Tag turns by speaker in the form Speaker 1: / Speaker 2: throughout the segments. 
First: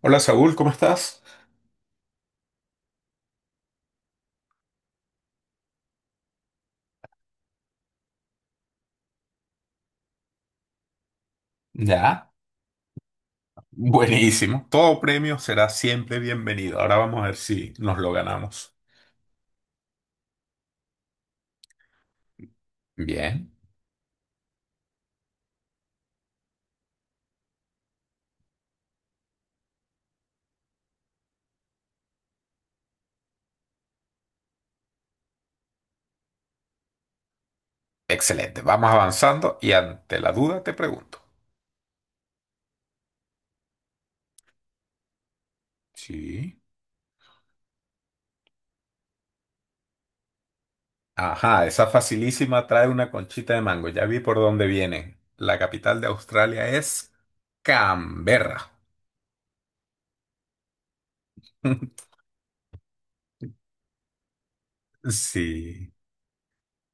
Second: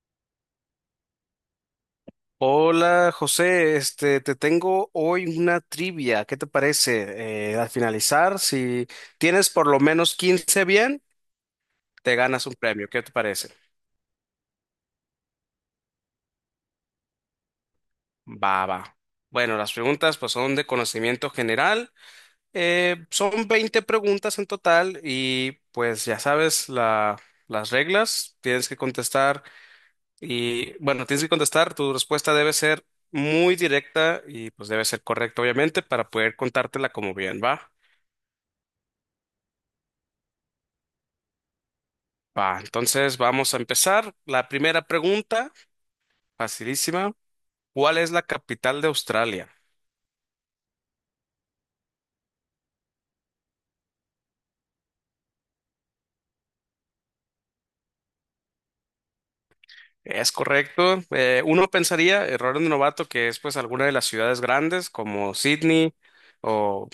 Speaker 1: Hola Saúl, ¿cómo estás?
Speaker 2: Hola José, te tengo hoy una trivia. ¿Qué te parece? Al finalizar, si tienes por lo menos 15 bien, te
Speaker 1: Ya.
Speaker 2: ganas un premio. ¿Qué te parece?
Speaker 1: Buenísimo. Todo premio será siempre bienvenido. Ahora vamos a ver si nos lo
Speaker 2: Va,
Speaker 1: ganamos.
Speaker 2: va. Bueno, las preguntas pues son de conocimiento general. Son
Speaker 1: Bien.
Speaker 2: 20 preguntas en total y pues ya sabes las reglas. Tienes que contestar y bueno, tienes que contestar. Tu respuesta debe ser muy directa y pues debe ser correcta obviamente para poder contártela como bien, ¿va?
Speaker 1: Excelente. Vamos avanzando y ante la duda te pregunto.
Speaker 2: Va, entonces vamos a empezar. La primera pregunta,
Speaker 1: Sí.
Speaker 2: facilísima. ¿Cuál es la capital de Australia?
Speaker 1: Ajá, esa facilísima trae una conchita de mango. Ya vi por dónde vienen. La capital de Australia es Canberra.
Speaker 2: Es correcto. Uno pensaría, error de novato, que es pues alguna de las ciudades grandes como
Speaker 1: Sí.
Speaker 2: Sydney o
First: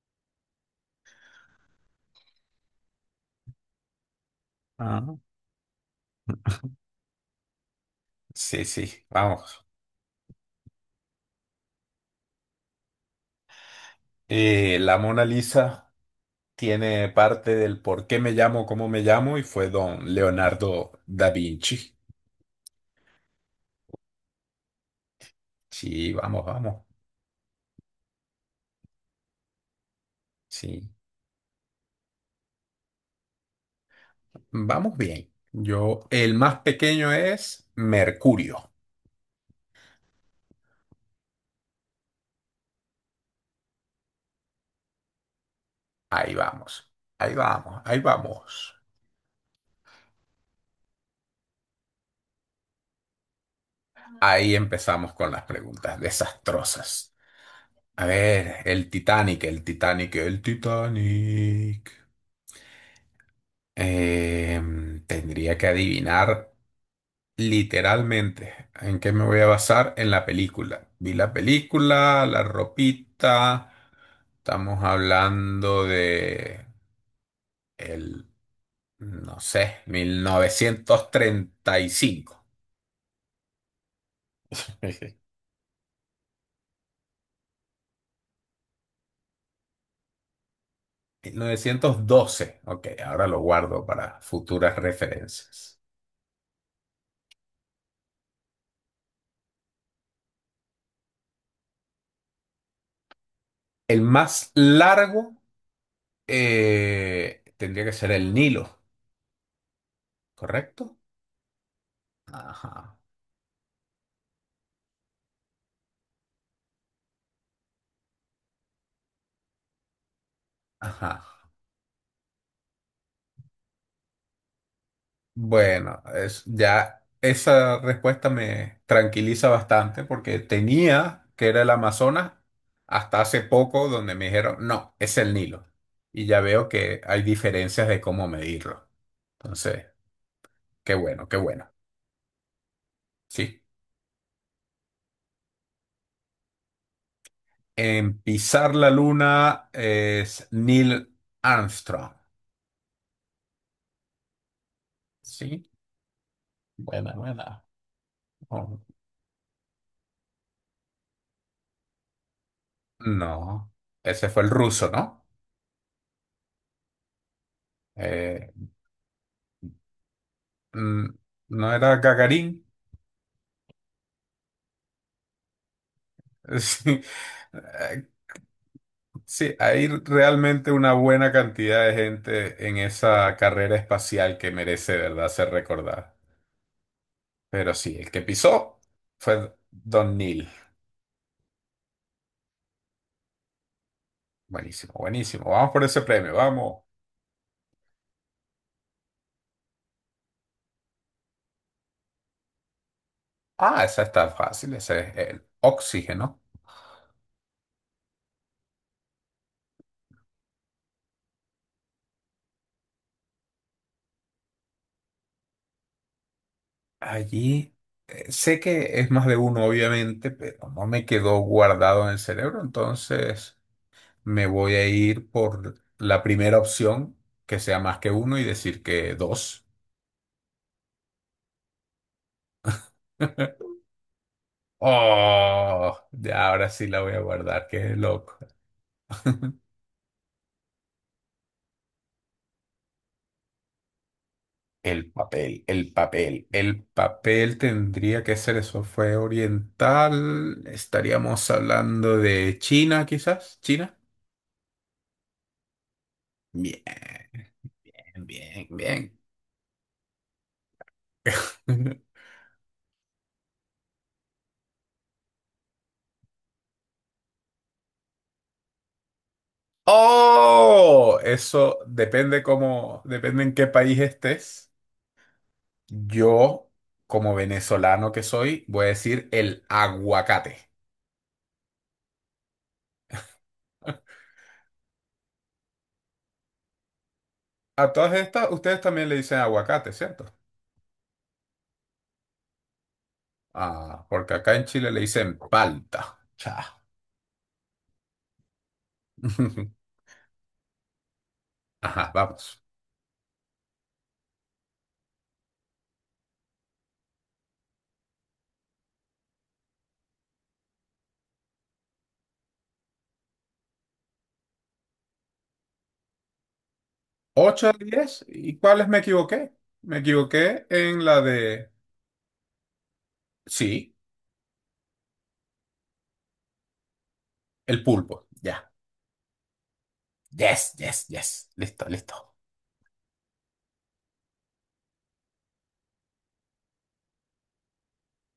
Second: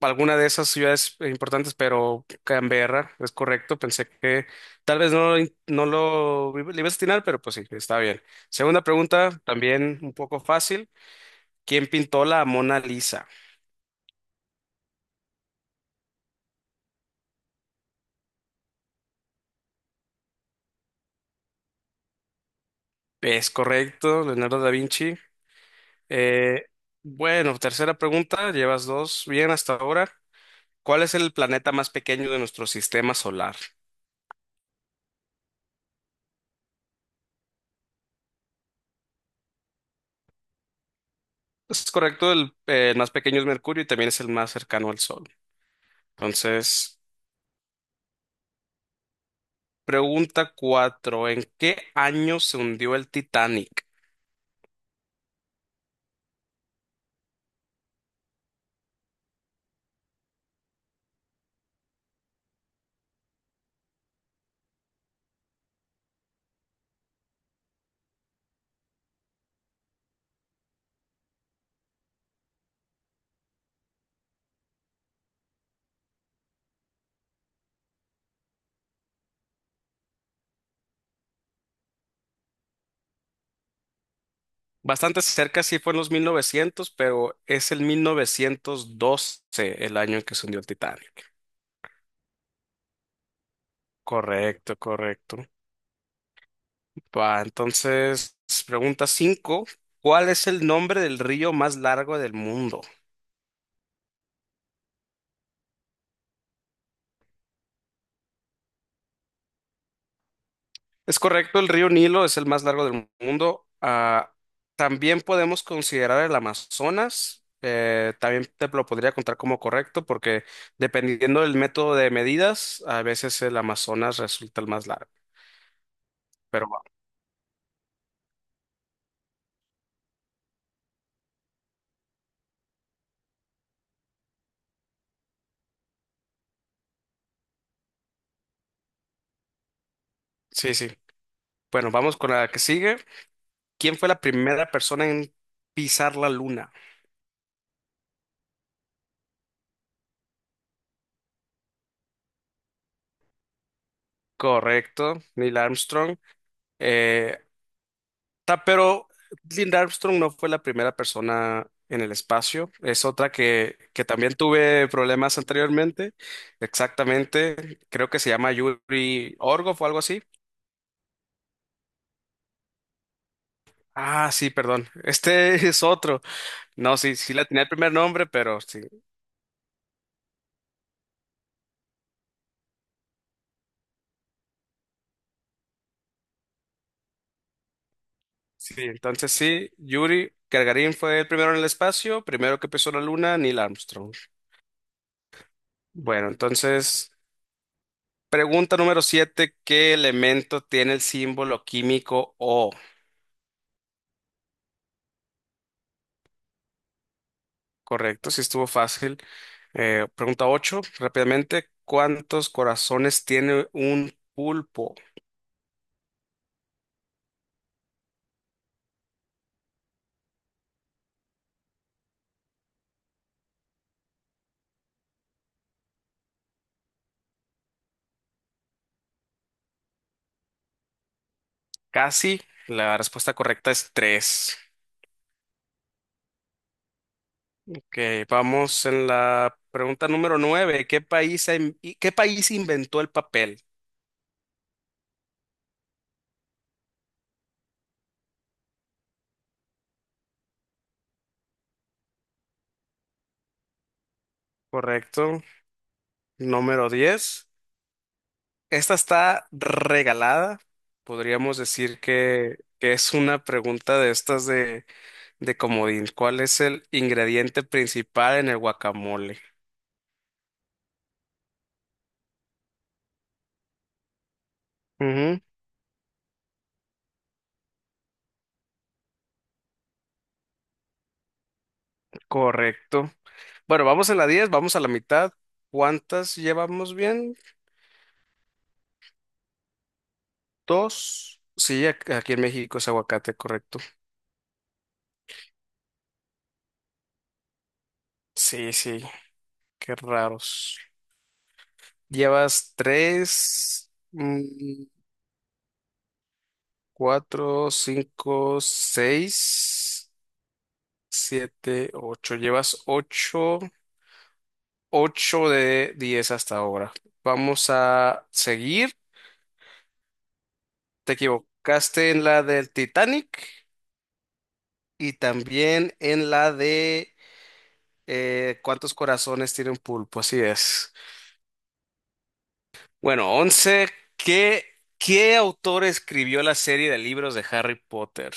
Speaker 2: alguna de esas ciudades importantes, pero Canberra es correcto. Pensé que tal vez
Speaker 1: Ah.
Speaker 2: no, no lo le ibas a atinar, pero pues sí, está bien.
Speaker 1: Sí,
Speaker 2: Segunda
Speaker 1: sí.
Speaker 2: pregunta,
Speaker 1: Vamos.
Speaker 2: también un poco fácil. ¿Quién pintó la Mona Lisa?
Speaker 1: La Mona Lisa tiene parte del por qué me llamo, cómo me llamo, y fue don Leonardo da Vinci.
Speaker 2: Es correcto, Leonardo da Vinci.
Speaker 1: Sí, vamos,
Speaker 2: Eh,
Speaker 1: vamos.
Speaker 2: bueno, tercera pregunta, llevas dos bien hasta ahora.
Speaker 1: Sí,
Speaker 2: ¿Cuál es el planeta más pequeño de nuestro sistema solar?
Speaker 1: vamos bien. Yo, el más pequeño es Mercurio.
Speaker 2: Es correcto, el más pequeño es Mercurio y también es el más cercano al Sol.
Speaker 1: Ahí vamos,
Speaker 2: Entonces,
Speaker 1: ahí vamos, ahí vamos.
Speaker 2: pregunta cuatro, ¿en qué año se hundió el Titanic?
Speaker 1: Ahí empezamos con las preguntas desastrosas. A ver, el Titanic, el Titanic, el Titanic. Tendría que adivinar. Literalmente, ¿en qué me voy a basar? En la película. Vi la película, la ropita, estamos hablando de el, no sé, mil novecientos treinta y cinco.
Speaker 2: Bastante cerca, sí fue en los 1900, pero es el 1912 el año en que se hundió el Titanic.
Speaker 1: 1912. Ok, ahora lo guardo para
Speaker 2: Correcto,
Speaker 1: futuras
Speaker 2: correcto.
Speaker 1: referencias.
Speaker 2: Va, entonces, pregunta cinco. ¿Cuál es el nombre del río más largo del mundo?
Speaker 1: El más largo tendría que ser el Nilo, ¿correcto?
Speaker 2: Es correcto, el río Nilo es el más largo
Speaker 1: Ajá,
Speaker 2: del mundo. Ah, también podemos considerar el Amazonas. También te lo podría contar como correcto porque
Speaker 1: ajá.
Speaker 2: dependiendo del método de medidas, a veces el Amazonas resulta el más largo.
Speaker 1: Bueno, es,
Speaker 2: Pero va,
Speaker 1: ya esa respuesta me tranquiliza bastante porque tenía que era el Amazonas hasta hace poco donde me dijeron, no, es el Nilo. Y ya veo que hay diferencias de cómo medirlo. Entonces,
Speaker 2: sí, sí.
Speaker 1: qué bueno, qué bueno.
Speaker 2: Bueno, vamos con la que sigue.
Speaker 1: Sí.
Speaker 2: ¿Quién fue la primera persona en pisar la luna?
Speaker 1: En pisar la luna es Neil Armstrong.
Speaker 2: Correcto, Neil
Speaker 1: Sí.
Speaker 2: Armstrong.
Speaker 1: Buena,
Speaker 2: Eh,
Speaker 1: buena. Oh,
Speaker 2: Pero Linda Armstrong no fue la primera persona en el espacio. Es otra
Speaker 1: no,
Speaker 2: que
Speaker 1: ese
Speaker 2: también
Speaker 1: fue el
Speaker 2: tuve
Speaker 1: ruso, ¿no?
Speaker 2: problemas anteriormente. Exactamente. Creo que se
Speaker 1: Eh,
Speaker 2: llama Yuri Orgov o algo así.
Speaker 1: mm, ¿No era Gagarin?
Speaker 2: Ah, sí, perdón. Este es otro. No,
Speaker 1: Sí,
Speaker 2: sí, sí la tenía el primer
Speaker 1: eh,
Speaker 2: nombre, pero sí.
Speaker 1: sí, hay realmente una buena cantidad de gente en esa carrera espacial que merece, de verdad, ser recordada. Pero sí, el que
Speaker 2: Sí,
Speaker 1: pisó
Speaker 2: entonces
Speaker 1: fue
Speaker 2: sí,
Speaker 1: Don
Speaker 2: Yuri
Speaker 1: Neil.
Speaker 2: Gagarin fue el primero en el espacio, primero que pisó la luna, Neil Armstrong.
Speaker 1: Buenísimo, buenísimo. Vamos por ese
Speaker 2: Bueno,
Speaker 1: premio, vamos.
Speaker 2: entonces, pregunta número siete, ¿qué elemento tiene el símbolo químico O?
Speaker 1: Ah, esa está fácil, ese es el oxígeno.
Speaker 2: Correcto, sí estuvo fácil. Pregunta 8, rápidamente, ¿cuántos corazones tiene un pulpo?
Speaker 1: Allí sé que es más de uno, obviamente, pero no me quedó guardado en el cerebro, entonces... me voy a ir por la primera opción, que sea más que uno y decir que dos.
Speaker 2: Casi, la respuesta correcta es 3.
Speaker 1: Oh, ya ahora sí la voy a guardar, qué
Speaker 2: Ok,
Speaker 1: loco.
Speaker 2: vamos en la pregunta número 9. ¿Qué país, ha in- y- qué país inventó el papel?
Speaker 1: El papel, el papel, el papel tendría que ser eso, fue oriental, estaríamos hablando de China quizás, China.
Speaker 2: Correcto,
Speaker 1: Bien,
Speaker 2: número diez.
Speaker 1: bien,
Speaker 2: Esta
Speaker 1: bien.
Speaker 2: está regalada, podríamos decir que es una pregunta de estas de comodín. ¿Cuál es el ingrediente principal en el guacamole?
Speaker 1: Oh, eso depende cómo, depende en qué país estés. Yo, como venezolano que soy, voy a decir el aguacate.
Speaker 2: Correcto. Bueno, vamos en la 10, vamos a la mitad. ¿Cuántas llevamos bien?
Speaker 1: A todas estas, ustedes también le dicen aguacate, ¿cierto?
Speaker 2: Dos. Sí, aquí en México es aguacate, correcto.
Speaker 1: Ah, porque acá en Chile le dicen palta. Cha.
Speaker 2: Sí, sí, qué raros.
Speaker 1: Ajá, vamos.
Speaker 2: Llevas tres, mm, cuatro, cinco, seis, siete, ocho. Llevas ocho, ocho de diez hasta ahora. Vamos
Speaker 1: Ocho de diez.
Speaker 2: a
Speaker 1: ¿Y cuáles
Speaker 2: seguir.
Speaker 1: me equivoqué? Me equivoqué en
Speaker 2: Te
Speaker 1: la de...
Speaker 2: equivocaste en la del Titanic
Speaker 1: Sí,
Speaker 2: y también en la de.
Speaker 1: el pulpo. Ya.
Speaker 2: ¿Cuántos corazones tiene un pulpo? Así
Speaker 1: Yes,
Speaker 2: es.
Speaker 1: yes, yes. Listo, listo.
Speaker 2: Bueno, 11. ¿Qué, qué autor escribió la serie de libros de Harry Potter?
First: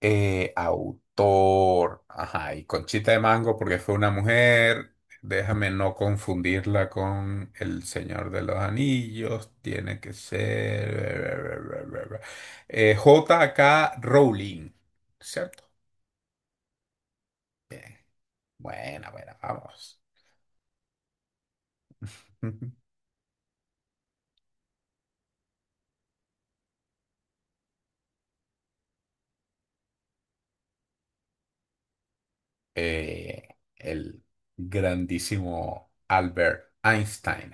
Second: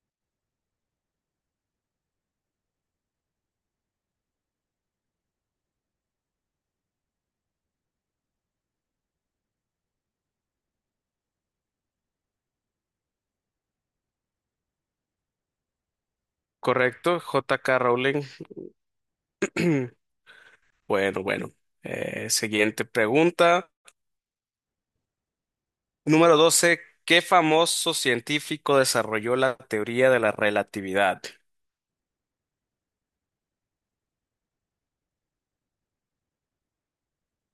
Speaker 1: Autor. Ajá, y Conchita de Mango porque fue una mujer. Déjame no confundirla con El Señor de los Anillos. Tiene que ser... J.K. Rowling. ¿Cierto?
Speaker 2: ¿Correcto? J.K.
Speaker 1: Bien.
Speaker 2: Rowling.
Speaker 1: Buena, buena, vamos.
Speaker 2: Bueno, bueno. Siguiente pregunta. Número 12. ¿Qué famoso científico desarrolló la teoría de la relatividad?
Speaker 1: Eh, el grandísimo Albert Einstein.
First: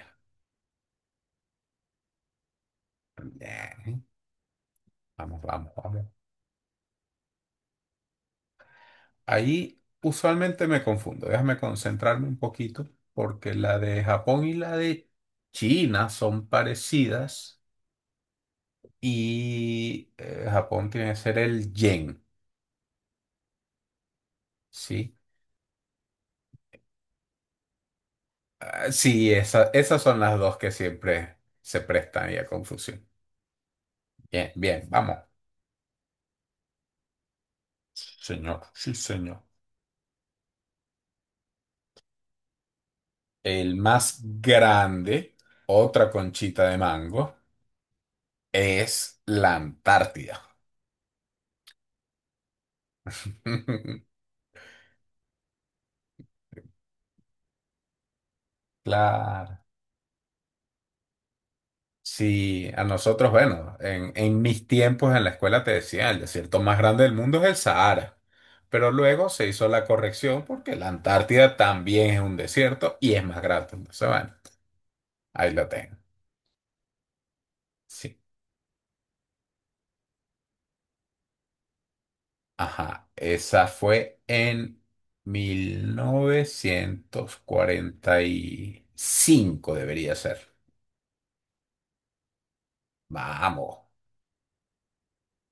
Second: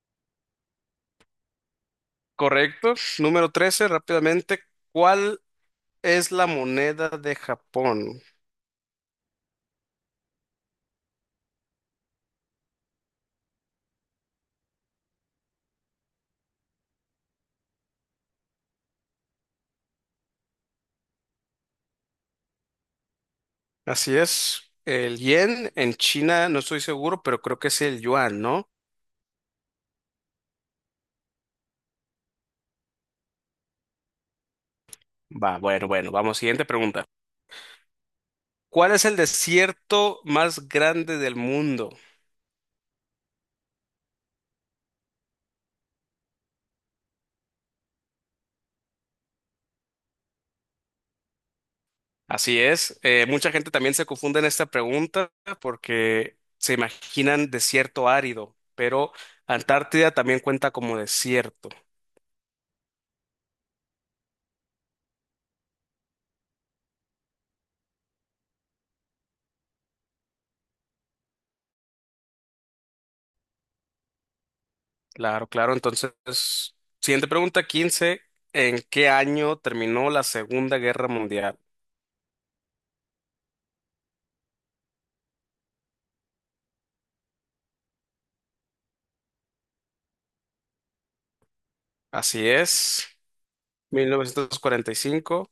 Speaker 2: ¿Correcto? Número 13.
Speaker 1: Bien.
Speaker 2: Rápidamente.
Speaker 1: Vamos,
Speaker 2: ¿Cuál
Speaker 1: vamos, vamos.
Speaker 2: es la moneda de Japón?
Speaker 1: Ahí usualmente me confundo. Déjame concentrarme un poquito porque la de Japón y la de China son parecidas y Japón tiene que ser el yen,
Speaker 2: Así es.
Speaker 1: ¿sí?
Speaker 2: El yen en China, no estoy seguro, pero creo que es el yuan, ¿no?
Speaker 1: Ah, sí, esas son las dos que siempre se prestan ahí a confusión. Bien, bien, vamos.
Speaker 2: Va, bueno, bueno, vamos, siguiente pregunta.
Speaker 1: Señor,
Speaker 2: ¿Cuál
Speaker 1: sí,
Speaker 2: es el
Speaker 1: señor.
Speaker 2: desierto más grande del mundo?
Speaker 1: El más grande, otra conchita de mango, es la Antártida.
Speaker 2: Así es. Mucha gente también se confunde en esta pregunta porque se imaginan desierto árido, pero
Speaker 1: Claro.
Speaker 2: Antártida también cuenta como desierto.
Speaker 1: Si a nosotros, bueno, en mis tiempos en la escuela te decía, el desierto más grande del mundo es el Sahara, pero luego se hizo la corrección porque la Antártida también es un desierto y es más grande. Entonces, bueno,
Speaker 2: Claro,
Speaker 1: ahí lo
Speaker 2: claro.
Speaker 1: tengo.
Speaker 2: Entonces, siguiente pregunta,
Speaker 1: Sí.
Speaker 2: quince. ¿En qué año terminó la Segunda Guerra Mundial?
Speaker 1: Ajá, esa fue en 1945 debería ser.
Speaker 2: Así es.
Speaker 1: Vamos,
Speaker 2: 1945.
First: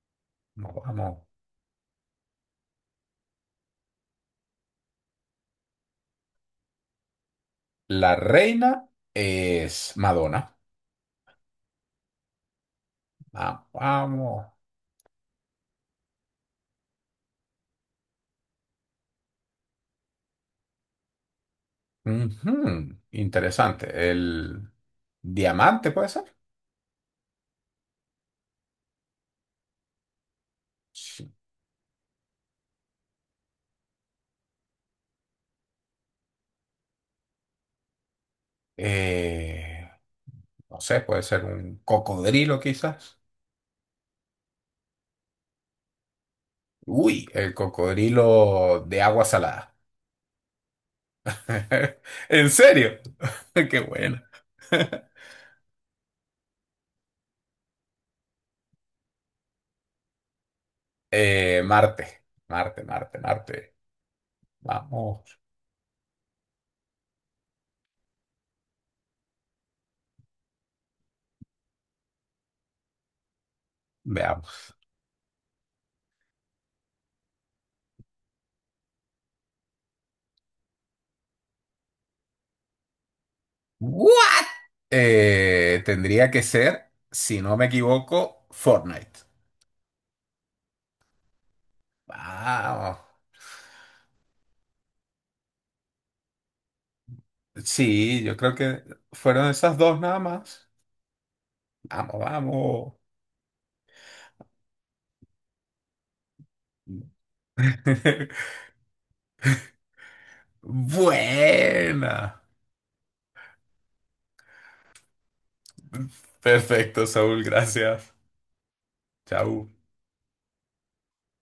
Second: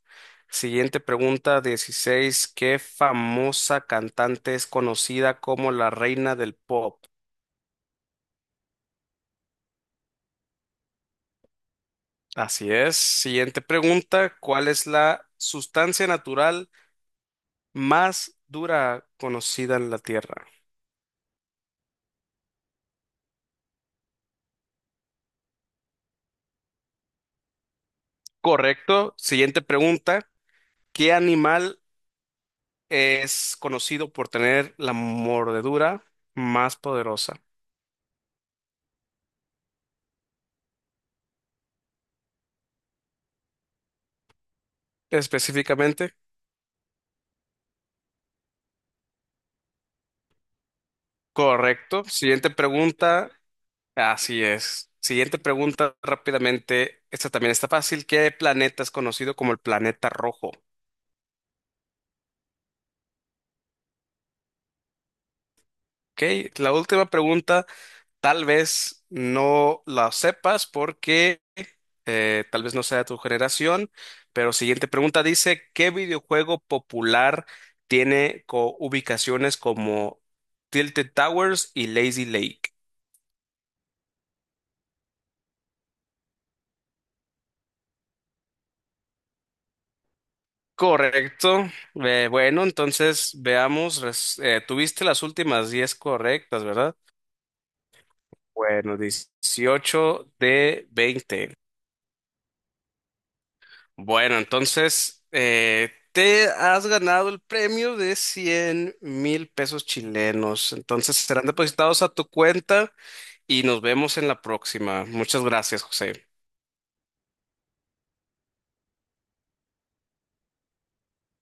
Speaker 2: Siguiente
Speaker 1: vamos.
Speaker 2: pregunta, 16. ¿Qué famosa cantante es conocida como la reina del pop?
Speaker 1: La reina es Madonna.
Speaker 2: Así es. Siguiente
Speaker 1: Vamos,
Speaker 2: pregunta,
Speaker 1: vamos.
Speaker 2: ¿cuál es la sustancia natural más dura conocida en la Tierra?
Speaker 1: Ujú, interesante. El diamante puede ser.
Speaker 2: Correcto. Siguiente pregunta, ¿qué
Speaker 1: Sí.
Speaker 2: animal es conocido por tener la mordedura más poderosa?
Speaker 1: Eh, no sé, puede ser un cocodrilo quizás.
Speaker 2: Específicamente,
Speaker 1: Uy, el cocodrilo de agua salada.
Speaker 2: correcto.
Speaker 1: ¿En
Speaker 2: Siguiente
Speaker 1: serio?
Speaker 2: pregunta,
Speaker 1: Qué bueno.
Speaker 2: así es. Siguiente pregunta rápidamente. Esta también está fácil. ¿Qué planeta es conocido como el planeta rojo?
Speaker 1: Marte, Marte, Marte, Marte. Vamos,
Speaker 2: Ok, la última pregunta tal vez no la sepas porque tal vez no sea de tu generación, pero
Speaker 1: veamos.
Speaker 2: siguiente pregunta dice, ¿qué videojuego popular tiene ubicaciones como Tilted Towers y Lazy Lake?
Speaker 1: ¿What? Tendría que ser, si no me equivoco, Fortnite.
Speaker 2: Correcto. Bueno,
Speaker 1: Vamos.
Speaker 2: entonces veamos, tuviste las últimas 10 correctas, ¿verdad?
Speaker 1: Sí, yo creo que
Speaker 2: Bueno,
Speaker 1: fueron esas dos nada
Speaker 2: 18
Speaker 1: más.
Speaker 2: de 20.
Speaker 1: Vamos, vamos.
Speaker 2: Bueno, entonces te has ganado el premio de 100.000 pesos chilenos. Entonces serán depositados a tu
Speaker 1: Buena.
Speaker 2: cuenta y nos vemos en la próxima. Muchas gracias, José.
Speaker 1: Perfecto, Saúl, gracias. Chau.